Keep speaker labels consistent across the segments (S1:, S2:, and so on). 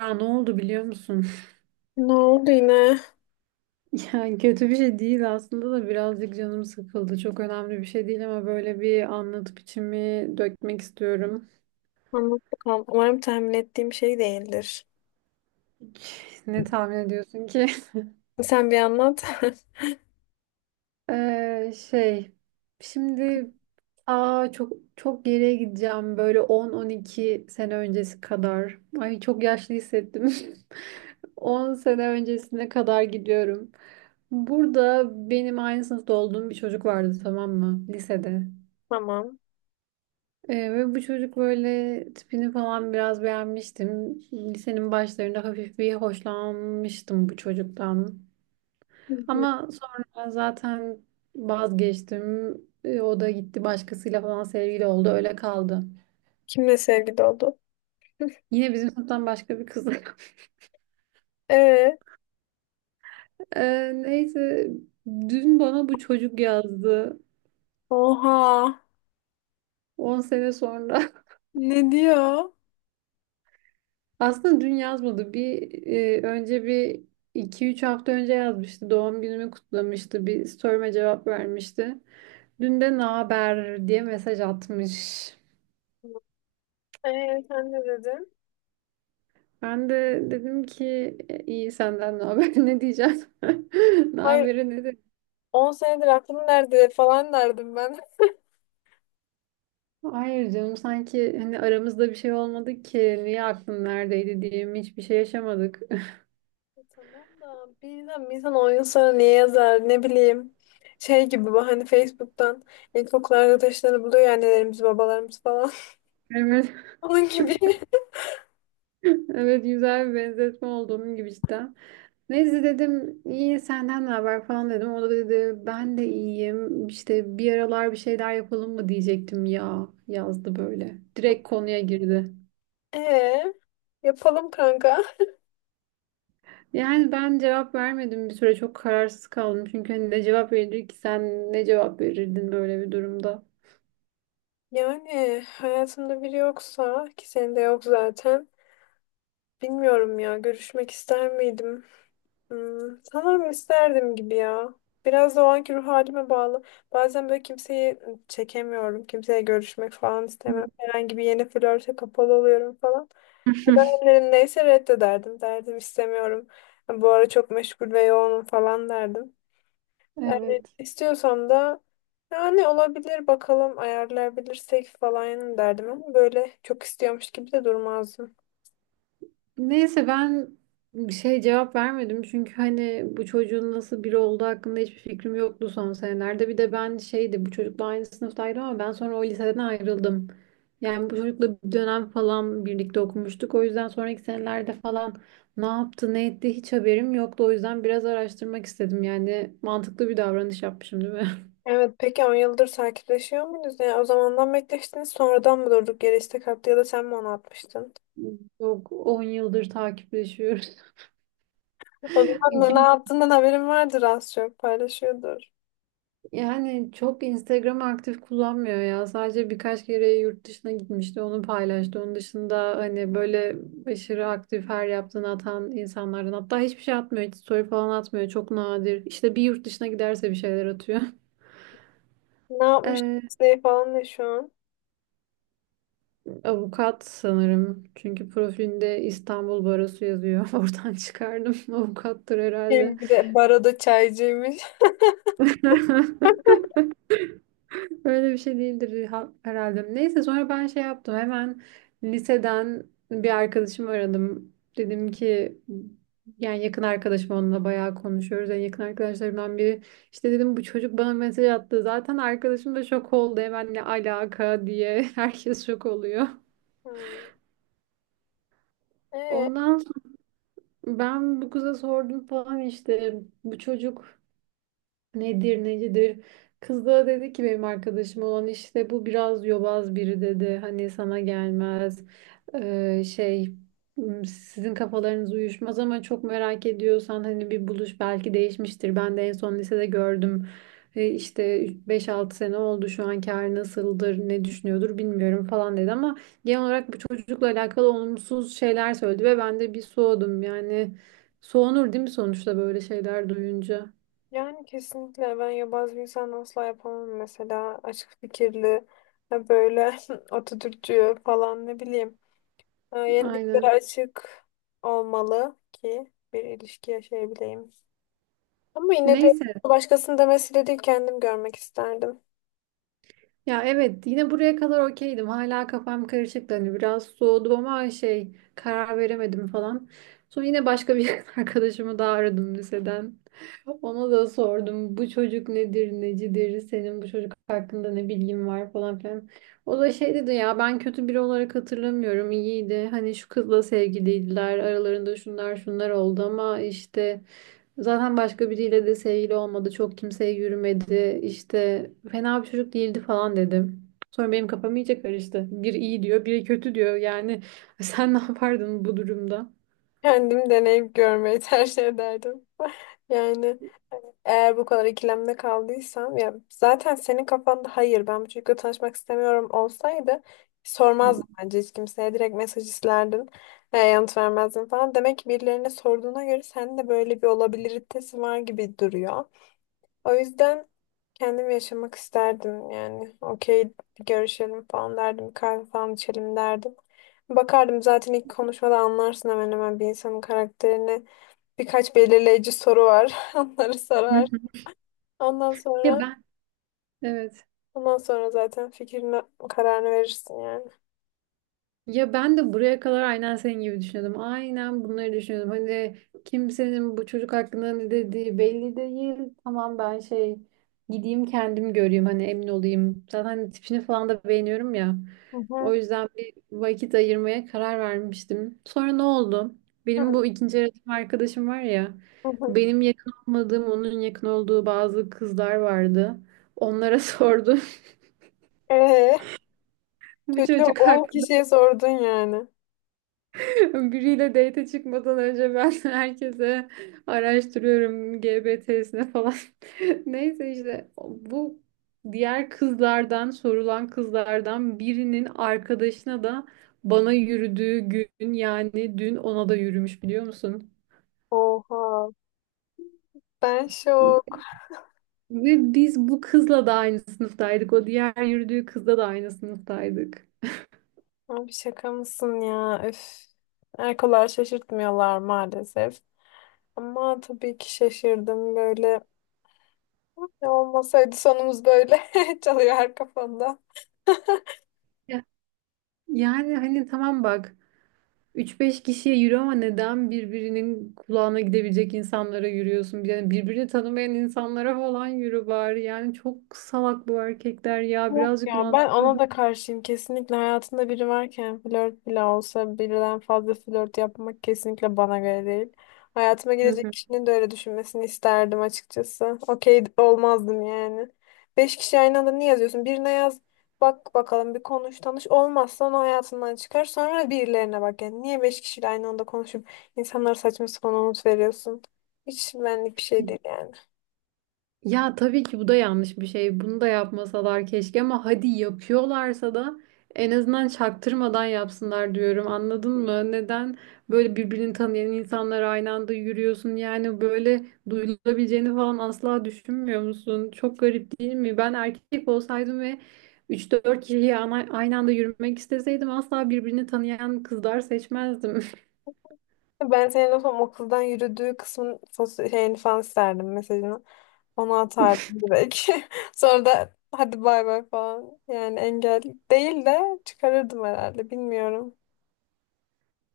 S1: Ya ne oldu biliyor musun?
S2: Ne oldu yine?
S1: Yani kötü bir şey değil aslında da birazcık canım sıkıldı. Çok önemli bir şey değil ama böyle bir anlatıp içimi dökmek istiyorum.
S2: Anlat bakalım. Umarım tahmin ettiğim şey değildir.
S1: Ne tahmin ediyorsun ki?
S2: Sen bir anlat.
S1: Ee, şey, şimdi çok çok geriye gideceğim böyle 10-12 sene öncesi kadar. Ay çok yaşlı hissettim. 10 sene öncesine kadar gidiyorum. Burada benim aynı sınıfta olduğum bir çocuk vardı, tamam mı? Lisede.
S2: Tamam.
S1: Ve bu çocuk böyle tipini falan biraz beğenmiştim. Lisenin başlarında hafif bir hoşlanmıştım bu çocuktan.
S2: Hı hı.
S1: Ama sonra zaten vazgeçtim. O da gitti başkasıyla falan sevgili oldu. Öyle kaldı.
S2: Kimle sevgili oldu?
S1: Yine bizim sınıftan başka bir kız.
S2: Ee,
S1: Neyse dün bana bu çocuk yazdı.
S2: Oha.
S1: 10 sene sonra.
S2: Ne diyor?
S1: Aslında dün yazmadı. Bir iki üç hafta önce yazmıştı. Doğum günümü kutlamıştı. Bir story'me cevap vermişti. Dün de ne haber diye mesaj atmış.
S2: Sen ne dedin?
S1: Ben de dedim ki, "E, iyi, senden ne haber," ne diyeceğim. Ne
S2: Hayır,
S1: haberi ne de.
S2: 10 senedir aklım nerede falan derdim ben.
S1: Hayır canım, sanki hani aramızda bir şey olmadı ki niye aklın neredeydi diyeyim, hiçbir şey yaşamadık.
S2: Tamam da bir insan 10 yıl sonra niye yazar ne bileyim. Şey gibi bu hani Facebook'tan ilkokul arkadaşlarını buluyor ya annelerimiz babalarımız falan.
S1: Evet,
S2: Onun gibi.
S1: evet güzel bir benzetme oldu, onun gibi cidden. Neyse dedim iyi senden ne haber falan dedim. O da dedi ben de iyiyim işte bir aralar bir şeyler yapalım mı diyecektim ya, yazdı böyle. Direkt konuya girdi.
S2: Ee, Yapalım kanka.
S1: Yani ben cevap vermedim bir süre, çok kararsız kaldım. Çünkü hani ne cevap verir ki, sen ne cevap verirdin böyle bir durumda?
S2: Yani hayatımda biri yoksa ki senin de yok zaten. Bilmiyorum ya, görüşmek ister miydim? Hmm, sanırım isterdim gibi ya. Biraz da o anki ruh halime bağlı. Bazen böyle kimseyi çekemiyorum. Kimseye görüşmek falan istemem. Herhangi bir yeni flörte kapalı oluyorum falan. O dönemlerim neyse reddederdim. Derdim istemiyorum. Bu ara çok meşgul ve yoğunum falan derdim. Yani
S1: Evet.
S2: istiyorsam da yani olabilir bakalım ayarlayabilirsek falan derdim ama böyle çok istiyormuş gibi de durmazdım.
S1: Neyse ben bir şey cevap vermedim çünkü hani bu çocuğun nasıl biri olduğu hakkında hiçbir fikrim yoktu son senelerde. Bir de ben şeydi, bu çocukla aynı sınıftaydım ama ben sonra o liseden ayrıldım. Yani bu çocukla bir dönem falan birlikte okumuştuk. O yüzden sonraki senelerde falan ne yaptı ne etti hiç haberim yoktu. O yüzden biraz araştırmak istedim, yani mantıklı bir davranış yapmışım değil mi?
S2: Evet, peki 10 yıldır takipleşiyor muyuz? Yani o zamandan bekleştiniz sonradan mı durduk yere istek attı ya da sen mi onu atmıştın?
S1: Yok, 10 yıldır takipleşiyoruz.
S2: O zaman ne
S1: Kim
S2: yaptığından haberin vardır, az çok paylaşıyordur.
S1: Yani çok Instagram aktif kullanmıyor ya. Sadece birkaç kere yurt dışına gitmişti, onu paylaştı. Onun dışında hani böyle aşırı aktif her yaptığını atan insanlardan. Hatta hiçbir şey atmıyor, hiç story falan atmıyor. Çok nadir. İşte bir yurt dışına giderse bir şeyler atıyor.
S2: Ne yapmış
S1: Ee,
S2: ne falan ne şu an?
S1: avukat sanırım. Çünkü profilinde İstanbul Barosu yazıyor. Oradan çıkardım. Avukattır herhalde.
S2: Hem bir de baroda çaycıymış.
S1: Öyle bir şey değildir herhalde. Neyse sonra ben şey yaptım. Hemen liseden bir arkadaşımı aradım. Dedim ki yani, yakın arkadaşım, onunla bayağı konuşuyoruz. En yakın arkadaşlarımdan biri. İşte dedim bu çocuk bana mesaj attı. Zaten arkadaşım da şok oldu. Hemen ne alaka diye herkes şok oluyor.
S2: Hmm. Ee,
S1: Ondan sonra ben bu kıza sordum falan, işte bu çocuk nedir necidir. Kız da dedi ki benim arkadaşım olan, işte bu biraz yobaz biri dedi. Hani sana gelmez. Ee, şey sizin kafalarınız uyuşmaz ama çok merak ediyorsan hani bir buluş, belki değişmiştir. Ben de en son lisede gördüm. İşte 5-6 sene oldu, şu anki hali nasıldır, ne düşünüyordur bilmiyorum falan dedi ama genel olarak bu çocukla alakalı olumsuz şeyler söyledi ve ben de bir soğudum. Yani soğunur değil mi sonuçta böyle şeyler duyunca?
S2: Yani kesinlikle ben yabancı bir insan asla yapamam, mesela açık fikirli ya böyle Atatürkçü falan ne bileyim,
S1: Aynen.
S2: yeniliklere açık olmalı ki bir ilişki yaşayabileyim. Ama yine de
S1: Neyse.
S2: başkasının demesiyle değil kendim görmek isterdim.
S1: Ya evet, yine buraya kadar okeydim. Hala kafam karışıktı. Hani biraz soğudum ama şey, karar veremedim falan. Sonra yine başka bir arkadaşımı daha aradım liseden. Ona da sordum bu çocuk nedir necidir, senin bu çocuk hakkında ne bilgin var falan filan. O da şey dedi, ya ben kötü biri olarak hatırlamıyorum, iyiydi. Hani şu kızla sevgiliydiler, aralarında şunlar şunlar oldu ama işte zaten başka biriyle de sevgili olmadı. Çok kimseye yürümedi. İşte fena bir çocuk değildi falan dedim. Sonra benim kafam iyice karıştı. Biri iyi diyor, biri kötü diyor. Yani sen ne yapardın bu durumda?
S2: Kendim deneyip görmeyi tercih ederdim. Yani hani, eğer bu kadar ikilemde kaldıysam, ya zaten senin kafanda "hayır ben bu çocukla tanışmak istemiyorum" olsaydı sormazdım bence hiç kimseye, direkt mesaj isterdin yanıt vermezdin falan. Demek ki birilerine sorduğuna göre sende de böyle bir olabiliritesi var gibi duruyor. O yüzden kendim yaşamak isterdim yani. Okey, bir görüşelim falan derdim. Bir kahve falan içelim derdim. Bakardım, zaten ilk konuşmada anlarsın hemen hemen bir insanın karakterini. Birkaç belirleyici soru var. Onları
S1: Hı
S2: sorar.
S1: hı.
S2: Ondan
S1: Ya
S2: sonra
S1: ben. Evet.
S2: ondan sonra zaten fikrini, kararını verirsin yani.
S1: Ya ben de buraya kadar aynen senin gibi düşünüyordum. Aynen bunları düşünüyordum. Hani kimsenin bu çocuk hakkında ne dediği belli değil. Tamam ben şey, gideyim kendim göreyim hani, emin olayım. Zaten hani tipini falan da beğeniyorum ya.
S2: Hı hı.
S1: O yüzden bir vakit ayırmaya karar vermiştim. Sonra ne oldu? Benim
S2: Hı
S1: bu ikinci öğretim arkadaşım var ya.
S2: hı.
S1: Benim yakın olmadığım, onun yakın olduğu bazı kızlar vardı. Onlara sordum.
S2: Ee,
S1: Bu
S2: Çocuğu
S1: çocuk
S2: 10
S1: hakkında.
S2: kişiye sordun yani.
S1: Biriyle date çıkmadan önce ben herkese araştırıyorum, GBT'sine falan. Neyse işte bu diğer kızlardan, sorulan kızlardan birinin arkadaşına da, bana yürüdüğü gün yani dün, ona da yürümüş biliyor musun?
S2: Oha. Ben şok.
S1: Ve biz bu kızla da aynı sınıftaydık. O diğer yürüdüğü kızla da aynı sınıftaydık.
S2: Abi şaka mısın ya? Üf. Erkolar şaşırtmıyorlar maalesef. Ama tabii ki şaşırdım böyle. Ne olmasaydı sonumuz böyle çalıyor her kafamda.
S1: Ya- Yani hani tamam bak. Üç beş kişiye yürü ama neden birbirinin kulağına gidebilecek insanlara yürüyorsun? Yani birbirini tanımayan insanlara falan yürü bari. Yani çok salak bu erkekler ya.
S2: Yok
S1: Birazcık
S2: ya, ben
S1: mantıklı.
S2: ona da karşıyım. Kesinlikle hayatında biri varken flört bile olsa birden fazla flört yapmak kesinlikle bana göre değil. Hayatıma
S1: Hı
S2: girecek
S1: hı.
S2: kişinin de öyle düşünmesini isterdim açıkçası. Okey olmazdım yani. 5 kişi aynı anda niye yazıyorsun? Birine yaz, bak bakalım, bir konuş tanış, olmazsa onu hayatından çıkar, sonra birilerine bak yani. Niye 5 kişiyle aynı anda konuşup insanlara saçma sapan umut veriyorsun? Hiç benlik bir şey değil yani.
S1: Ya tabii ki bu da yanlış bir şey. Bunu da yapmasalar keşke ama hadi yapıyorlarsa da en azından çaktırmadan yapsınlar diyorum. Anladın mı? Neden böyle birbirini tanıyan insanlar aynı anda yürüyorsun? Yani böyle duyulabileceğini falan asla düşünmüyor musun? Çok garip değil mi? Ben erkek olsaydım ve üç dört kişiyi aynı anda yürümek isteseydim asla birbirini tanıyan kızlar seçmezdim.
S2: Ben senin o son okuldan yürüdüğü kısmın şeyini falan isterdim, mesajını. Ona atardım direkt. Sonra da hadi bay bay falan. Yani engel değil de çıkarırdım herhalde. Bilmiyorum.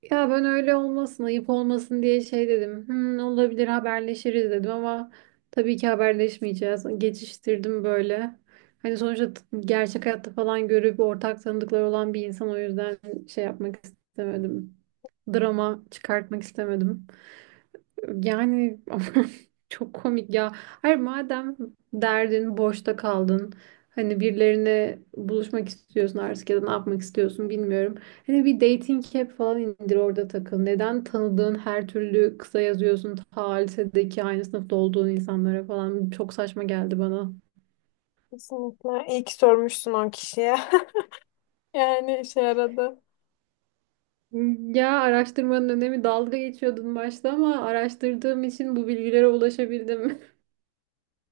S1: Ya ben öyle olmasın, ayıp olmasın diye şey dedim. Olabilir, haberleşiriz dedim ama tabii ki haberleşmeyeceğiz. Geçiştirdim böyle. Hani sonuçta gerçek hayatta falan görüp ortak tanıdıkları olan bir insan, o yüzden şey yapmak istemedim. Drama çıkartmak istemedim. Yani aman, çok komik ya. Hayır madem derdin, boşta kaldın. Hani birilerine buluşmak istiyorsun artık ya da ne yapmak istiyorsun bilmiyorum. Hani bir dating app falan indir, orada takıl. Neden tanıdığın her türlü kısa yazıyorsun, ta lisedeki aynı sınıfta olduğun insanlara falan? Çok saçma geldi bana.
S2: Kesinlikle. İyi ki sormuşsun o kişiye. Yani işe yaradı.
S1: Ya, araştırmanın önemi, dalga geçiyordun başta ama araştırdığım için bu bilgilere ulaşabildim.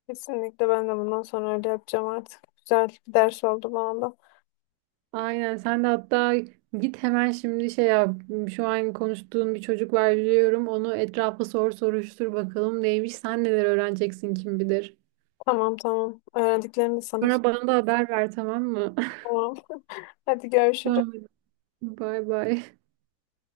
S2: Kesinlikle ben de bundan sonra öyle yapacağım artık. Güzel bir ders oldu bana da.
S1: Aynen sen de, hatta git hemen şimdi şey yap, şu an konuştuğun bir çocuk var biliyorum, onu etrafa sor soruştur bakalım neymiş, sen neler öğreneceksin kim bilir.
S2: Tamam tamam. Öğrendiklerimi de sana.
S1: Sonra bana da haber ver tamam mı?
S2: Tamam. Hadi görüşürüz.
S1: Tamam hadi. Bye bye.